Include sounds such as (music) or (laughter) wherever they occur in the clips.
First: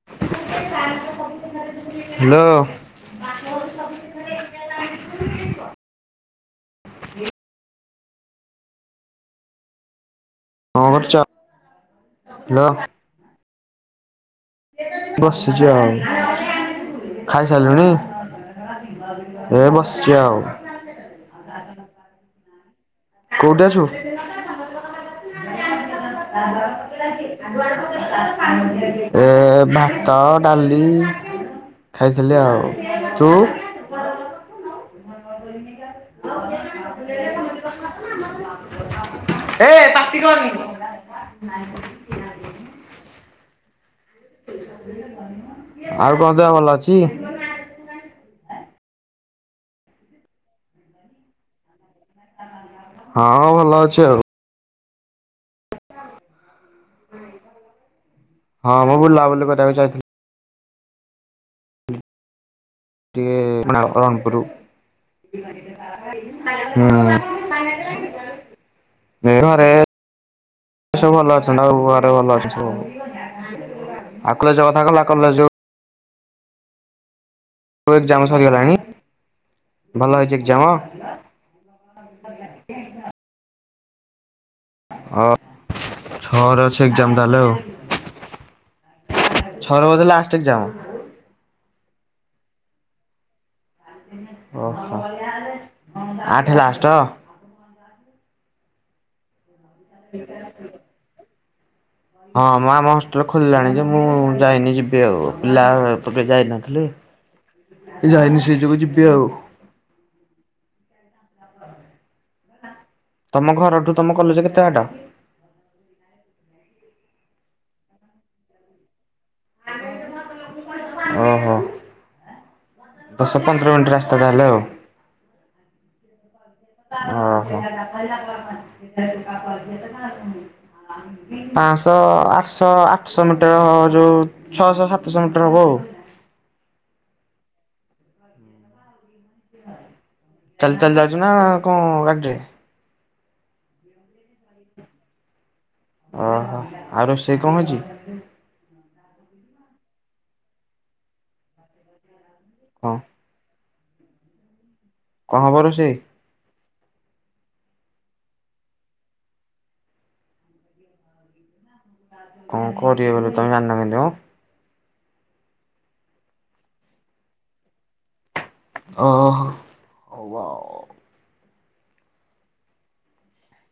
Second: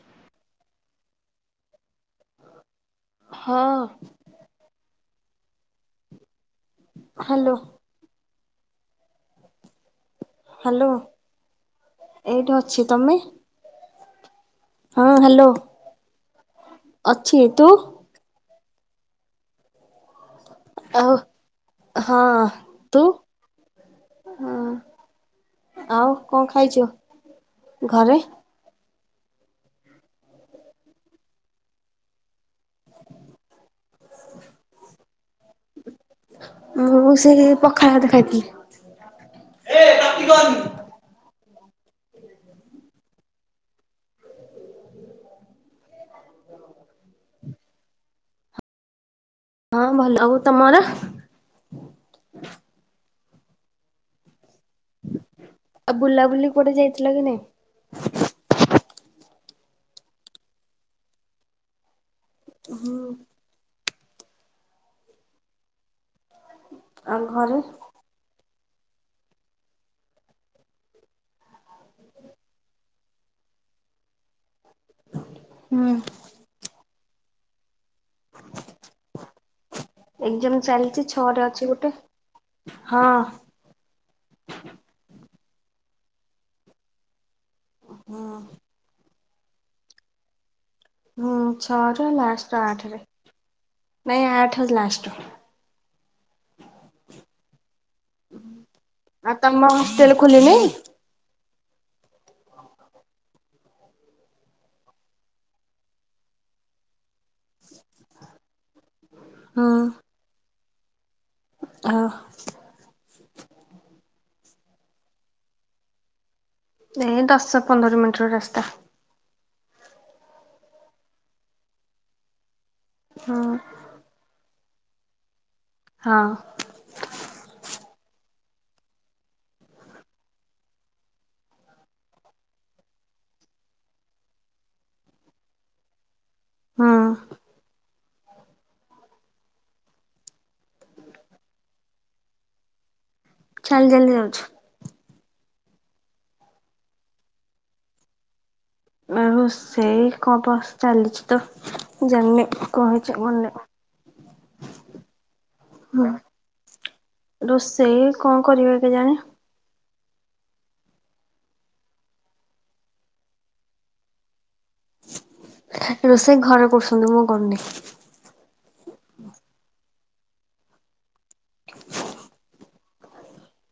Hello. ହଁ। Hello. କଣ hello କରୁଛ? ଏଇଠି ହ୍ୟାଲୋ ଅଛି ତମେ? ହଁ ହ୍ୟାଲୋ ବସିଛି ଆଉ ଅଛି ତୁ ଖାଇସାରିଲୁଣି? ଏ ବସିଛି ଆଉ। ଆଉ ହଁ। ତୁ କୋଉଠି ଅଛୁ। (inaudible) ହଁ ଆଉ କଣ ଖାଇଛୁ ଘରେ ଏ ଭାତ ଡାଲି ଖାଇଥିଲି ଆଉ। ତୁ? ମୁଁ ସେ ପଖାଳ ଭାତ ଖାଇଥିଲି। ଏ ପାଟି କରନି। ଆଉ କଁ ଦେହ ଭଲ ଅଛି? ହଁ ଭଲ ଆଉ ତମର? ହଁ ଭଲ ଅଛି ଆଉ। ଆ ବୁଲାବୁଲି କୁଆଡ଼େ ଯାଇଥିଲ କି ନାଇଁ? ହଁ ମୁଁ ବୁଲାବୁଲି କରିବାକୁ ଯାଇଥିଲି। ହୁଁ ଟିକେ ନବରଙ୍ଗପୁରୁ। ନୂଆ ଆଉ ଘରେ ନୂଆ। ମେରରେ ସବୁ ଭଲ ଅଛ ସବୁ ଘରେ ଭଲ ଅଛ ସବୁ? ଆଖୁ ଚାଷ କଥା କଲା କଲ ଯୋଉ ହୁଁ। ଏକ୍ଜାମ ସରିଗଲାଣି ଭଲ ହେଇଛି ଏଗ୍ଜାମ୍ ଏକ୍ଜାମ? ଚାଲିଚି ଛଅରେ ଅଛି ଗୋଟେ। ହଁ। ଅ ଛଅରେ ଅଛି ଏକ୍ଜାମ୍ ତାଲେ ଆଉ। ହଁ। ଛଅରେ ବୋଧେ ଲାଷ୍ଟେ ଏଗ୍ଜାମ୍? ହଁ ଛଅରେ ଲାଷ୍ଟ ଆଠେରେ। ଓହୋ ଆଠେ ଲାଷ୍ଟ? ଆଉ ତମ ହଷ୍ଟେଲ୍ ଖୋଲିନେଇ? ହଁ ମ ଆମ ହଷ୍ଟେଲ୍ ଖୋଲିଲାଣି ଯେ ମୁଁ ଯାଇନି ଯିବି ଆଉ ପିଲା ତ ବେ ଯାଇନଥିଲେ। ଯାଇନି ସେଇ ଯୋଗୁ ଯିବି ଆଉ। ହଁ। ଆଅ ତମ ଘରଠୁ ତମ କଲେଜେ କେତେ ବାଟ? ଏ ଦଶ ପନ୍ଦର ମିଣ୍ଟିର ରାସ୍ତା। ଅହ ଦଶ ହୁଁ ପନ୍ଦର ମିଣ୍ଟି ରାସ୍ ତା ତାହେଲେ ଆଉ। ହଁ। ଅଁ ହଁ। ପାଁଶ ଆଠଶ ଆଠଶ ମିଟର୍ ଯୋଉ ଛଅଶ ସାତଶ ମିଟର୍ ହବ ଆଉ। ହଁ। ଚାଲି ଚାଲି ଯାଉଚୁ ନାଁ କଁ ଗାଡ଼ିରେ? ଚାଲି ଚାଲି ଯାଉଛି। ଅହ ଆଉ ରୋଷେଇ କଁ ହେଇଚି? ଆଉ ସେଇ କଁ ପଷ୍ ଚାଲିଚି ତ ଜାଣିନି କଁ କଣ ହେଇଚି ବନେ (unintelligible) କଁ ହବ ରୋଷେଇ? ରୋଷେଇ କଁ କରିବେ କେଜାଣି? (inaudible) କଁ କରିବେ ବୋଲି ତମେ ଜାଣିନ କେମତି ମ? ରୋଷେଇ ଘରେ କରୁଛନ୍ତି ମୁଁ କରୁନେଇ। ଅହ ହବ ଆଉ।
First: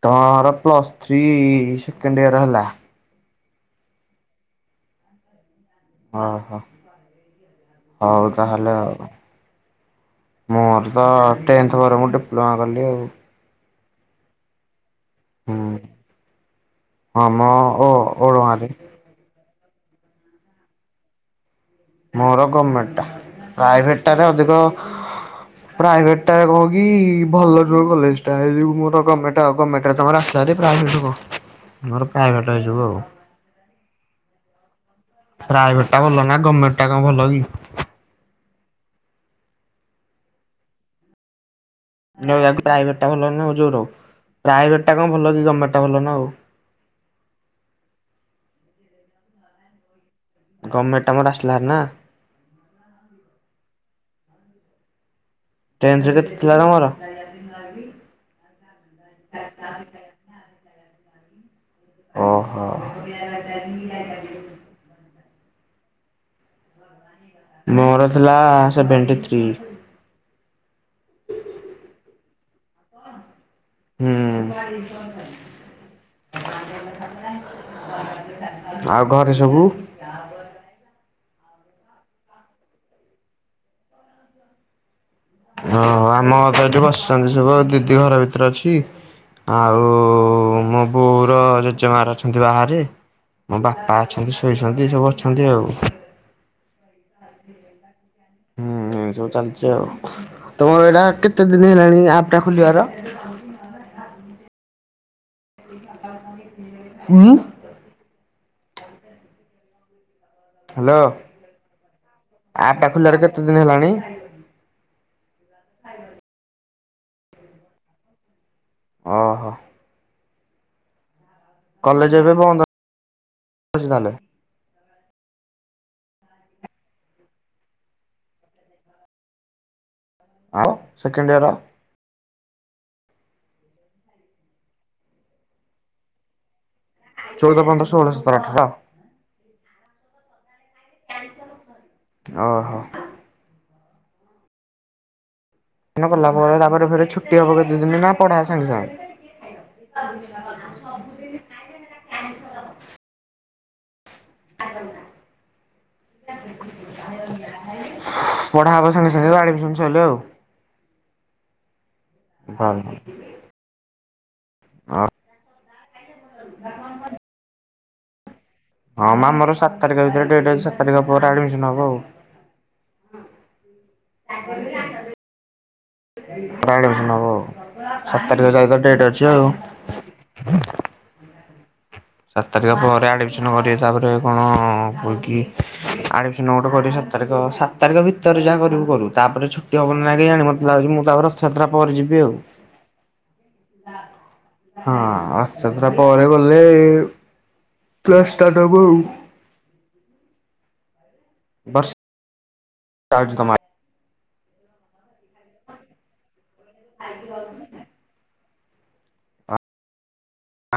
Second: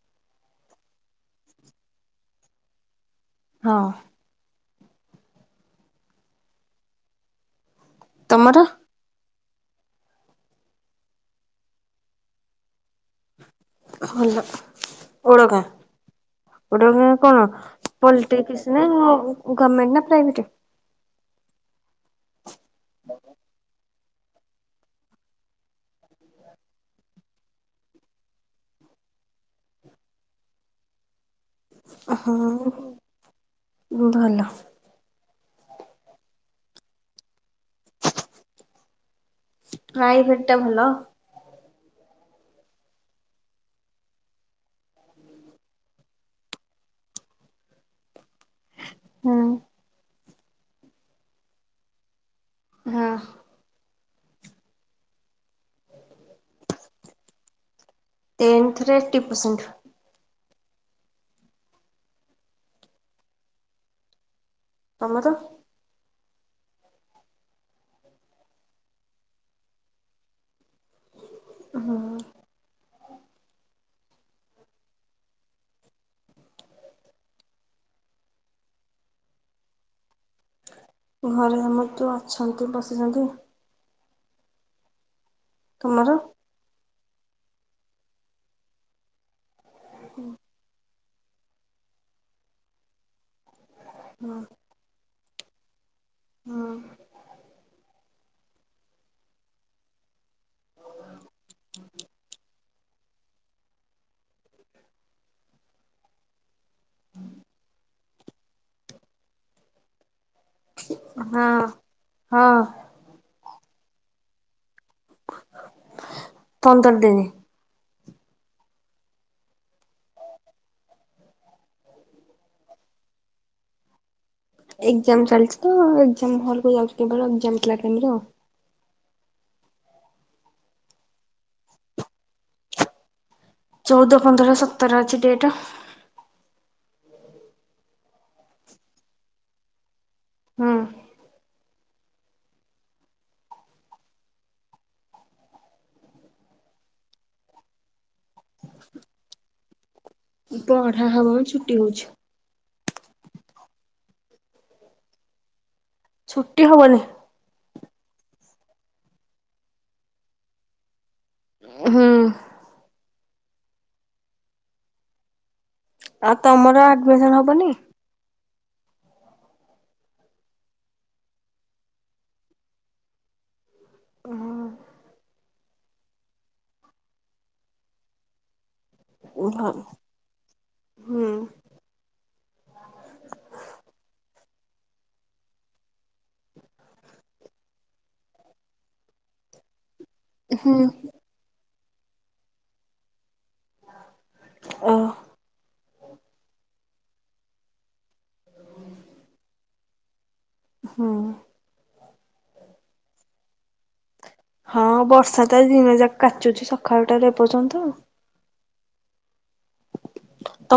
ତମର ପ୍ଲସ୍ ଥ୍ରୀ ସେକେଣ୍ଡ୍ ଇୟର୍ ହେଲା। ହଁ ଓହୋ ହଉ ତା ତମର ହେଲେ ଆଉ। ମୋର ତ ଟେନ୍ଥ ପରେ ମୁଁ ଡିପ୍ଲୋମା କଲି ଆଉ। ଭଲ। ହୁଁ ଓଡଗାଁ, ଓଡଗାଁ ଆମ କଣ ଓ ଓଡଗାଁରେ ପଲଟେକ୍ସ ନାଁ ଆଉ। ଗମେଣ୍ଟ ନା ପ୍ରାଇଭେଟ? ମୋର ଗମେଣ୍ଟଟା ପ୍ରାଇଭେଟଟାରେ ଅଧିକ ପ୍ରାଇଭେଟ ଟା କହୁ କି ଭଲ ନୁହେଁ କଲେଜ ଟା ସେଇ ଯୋଗୁ ମୋର ଗମେଣ୍ଟ ଆଉ ଗମେଣ୍ଟ। ସେଇଟା ତମର ଆସଲାଭାରୀ ପ୍ରାଇଭେଟ କଣ। ମୋର ଓହୋ, ପ୍ରାଇଭେଟ ଏଇ ଯୋଗୁ ଆଉ। ହୋ, ଭଲ। ପ୍ରାଇଭେଟ ଟା ଭଲ ନା ଗମେଣ୍ଟଟା କଣ ଭଲ କି। ପ୍ରାଇଭେଟ ଟା ଭଲ? ରହିବାକୁ ପ୍ରାଇଭେଟ ଟା ଭଲ ନା ଆଉ ଯୋର ପ୍ରାଇଭେଟ ଟା କଣ ଭଲ କି ଗର୍ଣ୍ଣମେଟା ଭଲନା ଆଉ। ହଁ। ଗଭଣ୍ଟଟା ମୋର ଆସିଲାଭାରି ନା। ହଁ। ଟେନ୍ଥ ରେ କେତେ ଥିଲା ତମର? ହେରା ଦିନର କି? ଟେନ୍ଥରେ ଏଇଟ ପରସେଣ୍ଟ। ଓହୋ। ତମର? ମୋର ଥିଲା ସେଭେଣ୍ଟି ଥ୍ରୀ। ହଁ। ହୁଁ। ଆଉ ଘରେ ସବୁ? ଯହାବ (inaudible) ଘରେ ସମସ୍ତେ ଅଛନ୍ତି ବସିଛନ୍ତି। ଓହୋ ତମର? ଆମ ତ ଏଠି ବସିଛନ୍ତି ସବୁ ଦିଦି ଘର ଭିତରେ ଅଛି ଆଉ ହୁଁ। ମୋ ବୋଉର ଜେଜେମାର ଅଛନ୍ତି ବାହାରେ ମୋ ବାପା ଅଛନ୍ତି ଶୋଇଛନ୍ତି। ଯି ସବୁ ଅଛନ୍ତି ଆଉ। ହଁ। ହୁଁ ଏମତି ସବୁ ଚାଲିଛି ଆଉ ତମର ଏଇଟା କେତେ ଦିନ ହେଲାଣି ଆପ୍ ଟା ଖୋଲିବାର? ହ (inaudible) ହୁଁ। ହ୍ୟାଲୋ ହଁ ହଁ ଆପଟା ଖୋଲିଆର କେତେ ଦିନି ହେଲାଣି? ପନ୍ଦର ଦିନି। ଓଁ ହୋ। କଲେଜ ଏବେ ବନ୍ଦଅଛି ତାହେଲେ? ଏକ୍ଜାମ ଚାଲିଛି ତ ଏଗଜାମ ହଲକୁ ଯାଉଛି କେବଳ ଏଗଜାମ ଥିଲା ଟାଇମରେ ଆଉ। ଆଉ ସେକେଣ୍ଡ ଇୟର? ଚଉଦ ପନ୍ଦର ସତର ଅଛି ଡେଟ୍। ଚଉଦ ପନ୍ଦର ଷୋଅଳ ଶତର ଅଠର? ହୁଁ। ଓହୋ। ଏଇନା ଗଲା ପରେ ତାପରେ ଫେରେ ଛୁଟି ହବ କେତେ ଦିନିନା ପଢ଼ା ସାଙ୍ଗେ ସାଙ୍ଗେ? ପଢା ହବା ଛୁଟି ହଉଛି। ଛୁଟି ହବନି। ପଢା ହବ ସାଙ୍ଗେ ସାଙ୍ଗେ ତ ଆଡମିସନ ସଇଲେ ଆଉ। ହୁଁ। ଭଲ (unintelligible) ଆଉ ତମର ଆଡମିସନ ହବନି? ହଁ ଆମର ସାତ ତାରିଖ ଭିତରେ ଡେଟ୍ ଅଛି ସାତ ତାରିଖ ପରେ ଆଡମିସନ ହବ ଆଉ। ହଁ ତାପ ବି ଆସ ଏଥର ଆଡମିଶନ୍ ହବ ଆଉ ସାତ ତାରିଖ ପର୍ଯ୍ୟନ୍ତ ତ ଡେଟ୍ ଅଛି। ଆଉ ଓହୋ ହୁଁ। ସାତ ତାରିଖ ପରେ ଆଡ଼ମିସନ କରିବେ ତାପରେ କଣ ହୋଇକି ଆଡ଼ମିଶନ୍ ଗୋଟେ କରିବେ ସାତ ତାରିଖ ସାତ ତାରିଖ ଭିତରେ ଯାହା କରିବୁ କରିବୁ ତାପରେ ଛୁ (unintelligible) ମତେ ହୁଁ ଲାଗୁଛି ମୁଁ ତ ରଥଯାତ୍ରା ପରେ ଯିବି ଆଉ। ଓ ହଁ ରଥ ଯାତ୍ରା ପରେ ଗଲେ କ୍ଲାସ୍ ଷ୍ଟାଟ୍ ହବ ଆଉ। ହୁଁ। ବସ୍ (unintelligible) ହଁ ବର୍ଷା ତ ଆଜି ଦିନ ଯାକ କାଚୁଚି ସକାଳୁଟାରୁ ଏପର୍ଯ୍ୟନ୍ତ ଆଉ।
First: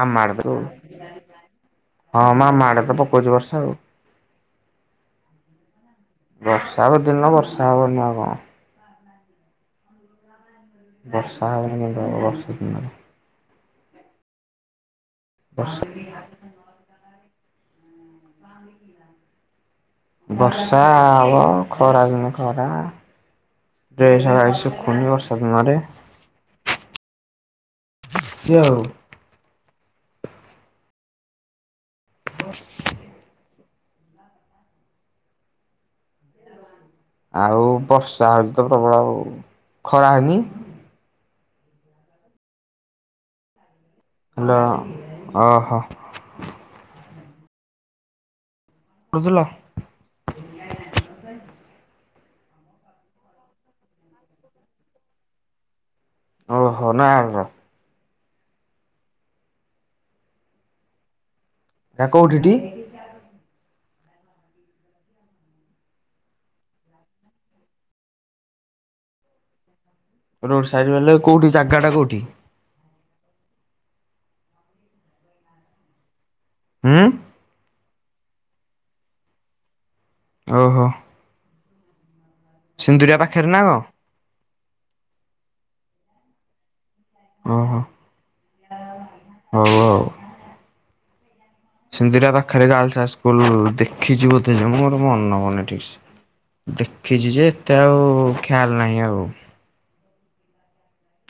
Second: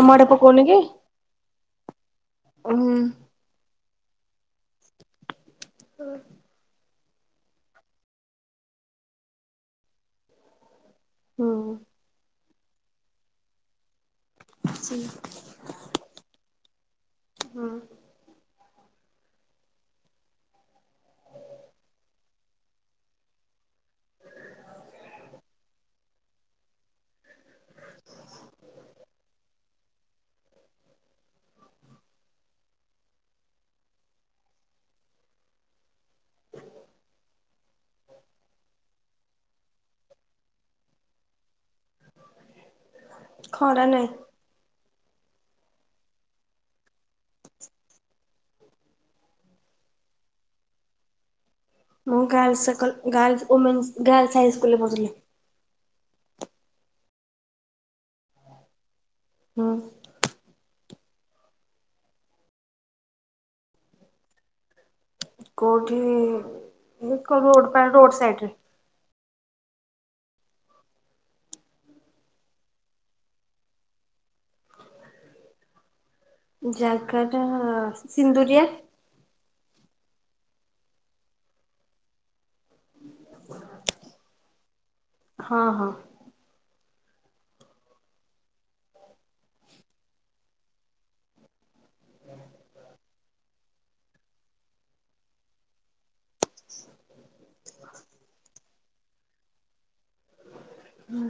ଆ ଆଡେ ମାଡ ହଁ ପକଉନି କି? ଆମ ଆଡେ ତ ପକଉଛି ବର୍ଷା ଆଉ। ହୁଁ। ବର୍ଷା ହେବ ଦିନ ବର୍ଷା ହବନି ନା କଣ? ବର୍ଷା ହେବନି କେମିତି ହବ ବର୍ଷା ଦିନ। ଅଛି। ବସ୍ ହଁ। ବର୍ଷା ହବ ଖରା ଦିନ ଖରା। ଡ୍ରେସ୍ ହେକା ଶୁଖୁନି ବର୍ଷା ଦିନରେ। ଏମିତି ଆଉ। ହ ଆଉ ବର୍ଷା ହଉଛି ତ ପ୍ରବଳ ଆଉ ଖରା ହଉନି। ଖରା ନାହିଁ। ହାଲୋ ଓହୋ। ବଜିଲ? ମୁଁ girls girls women girls high school ରେ ପଢ଼ୁଥିଲି। ଓହୋ ନୟାଗଡ। ହଁ। ହେଇଟା କୋଉଠି ତି? କେଉଁଠି ନିକୋ ରୋଡ଼ ପାଇଁ ରୋଡ଼୍ ସାଇଡ଼ରେ। ରୋଡ ସାଇଡ ବଲେ କୋଉଠି ଜାଗା ଟା କୋଉଠି? ହୁଁ। ଜାଗା ଟା ସିନ୍ଦୁରିଆ? ଓହୋ। ସିନ୍ଦୁରିଆ ପାଖରେ ନା କଣ? ହଁ ହଁ। ଓହୋ। ହଉ ଆଉ। ସିନ୍ଦୁରିଆ ପାଖରେ ଗାର୍ଲସ ସ୍କୁଲ ଦେଖିଛି ବୋଧେ ଯେ ମୋର ମନେ ପଡୁନି ଠିକ ସେ। ଦେଖିଛି ଯେ ଏତେ ଆଉ ଖି୍ୟାଲ ନାହିଁ ଆଉ। ହୁଁ।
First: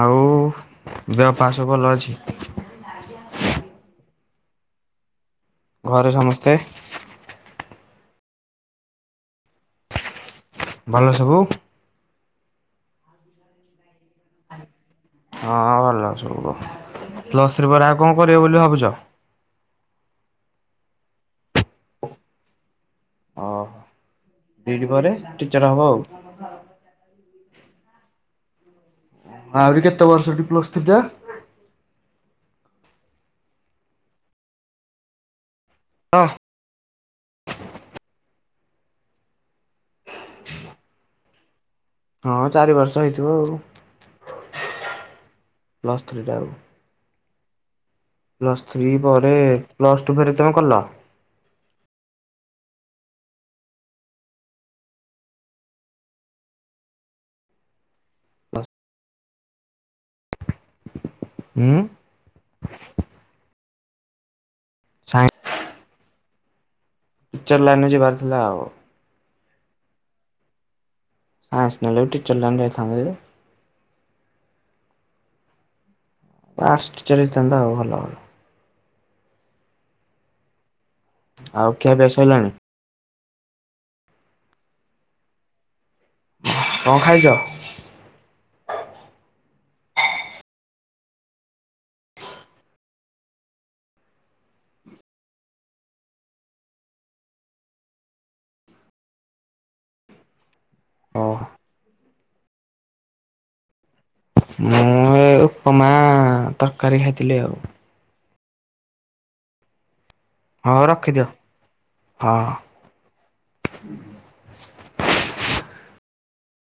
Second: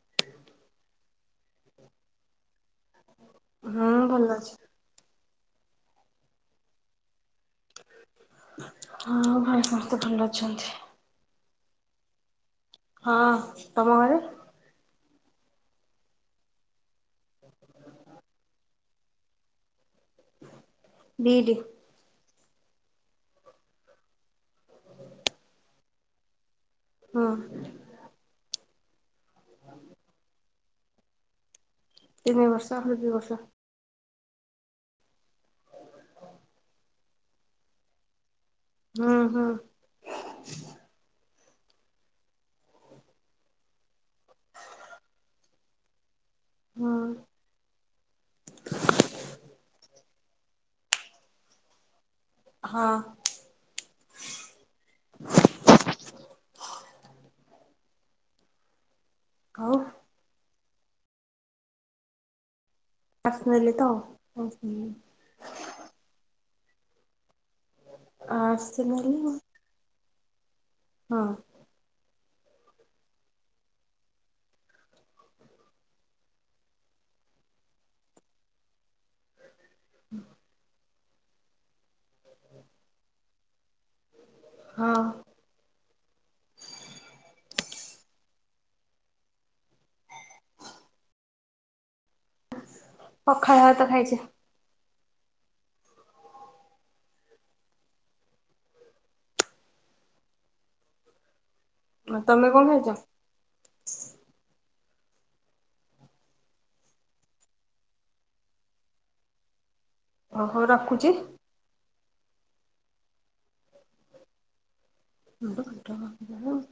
ଆଉ ଦେହ ପାସ ସବୁ ଭଲ ଅଛି। ହଁ ଭଲ ଅଛି। ଘରେ ସମସ୍ତେ? ହ ହଁ ଭାଇ, ସମସ୍ତେ ଭଲ ଅଛନ୍ତି। ଭଲ ସବୁ? ହଁ। ତମ ଘରେ? ହଁ, ଭଲ ସବୁ ଆଉ। ପ୍ଲସ୍ ଥ୍ରୀ ପରେ ଆଉ କଣ କରିବ ବୋଲି ଭାବୁଛ? B Ed. ଓ, ବି ଇଡି ପରେ ଟିଚର ହବ ଆଉ। ହଁ। ଆହୁରି କେତେ ବର୍ଷ ପ୍ଲସ୍ ଥ୍ରୀଟା? ତିନି ବର୍ଷ, ଆହୁରି ଦି ବର୍ଷ। ହଁ। ହଁ, ହଁ। ହଁ, ଚାରି ବର୍ଷ ହେଇଥିବ ଆଉ। ପ୍ଲସ୍ ଥ୍ରୀଟା ଆଉ। ହଁ। ପ୍ଲସ୍ ଥ୍ରୀ ପରେ, ପ୍ଲସ୍ ଟୁ ଫେରେ ତୁମେ କଲ? ହଁ। ଖାଉ ଉଁ? ଆର୍ଟ୍ସ ନେଲି ତ, ହଉ। ସାଇନ୍ସ ଟିଚର ଲାଇନରେ ଯିବାରଥିଲା ଆଉ। (unintelligible) ହଁ। ଆର୍ଟ୍ସ ନେଲେ ଟିଚର ଲାଇନ ଯାଇଥାନ୍ତା ଯେ। ଆର୍ଟ୍ସ ଟିଚର ହେଇଥାନ୍ତ ଆଉ ଭଲ ଭଲ। ହୁଁ। ଆଉ ଖିଆପିଆ ସଇଲାଣି? ହଁ। କଣ ଖାଇଛ? ପଖାଳ ଭାତ ଖାଇଛି। ହଉ। ଆଉ ତମେ କଣ ଖାଇଛ? ମୁଁ ଏ ଉପମା, ତରକାରୀ ଖାଇଥିଲି ଆଉ। ଓହୋ ହଉ ରଖୁଛି। ରଖିଦିଅ, ହଁ। (unintelligible)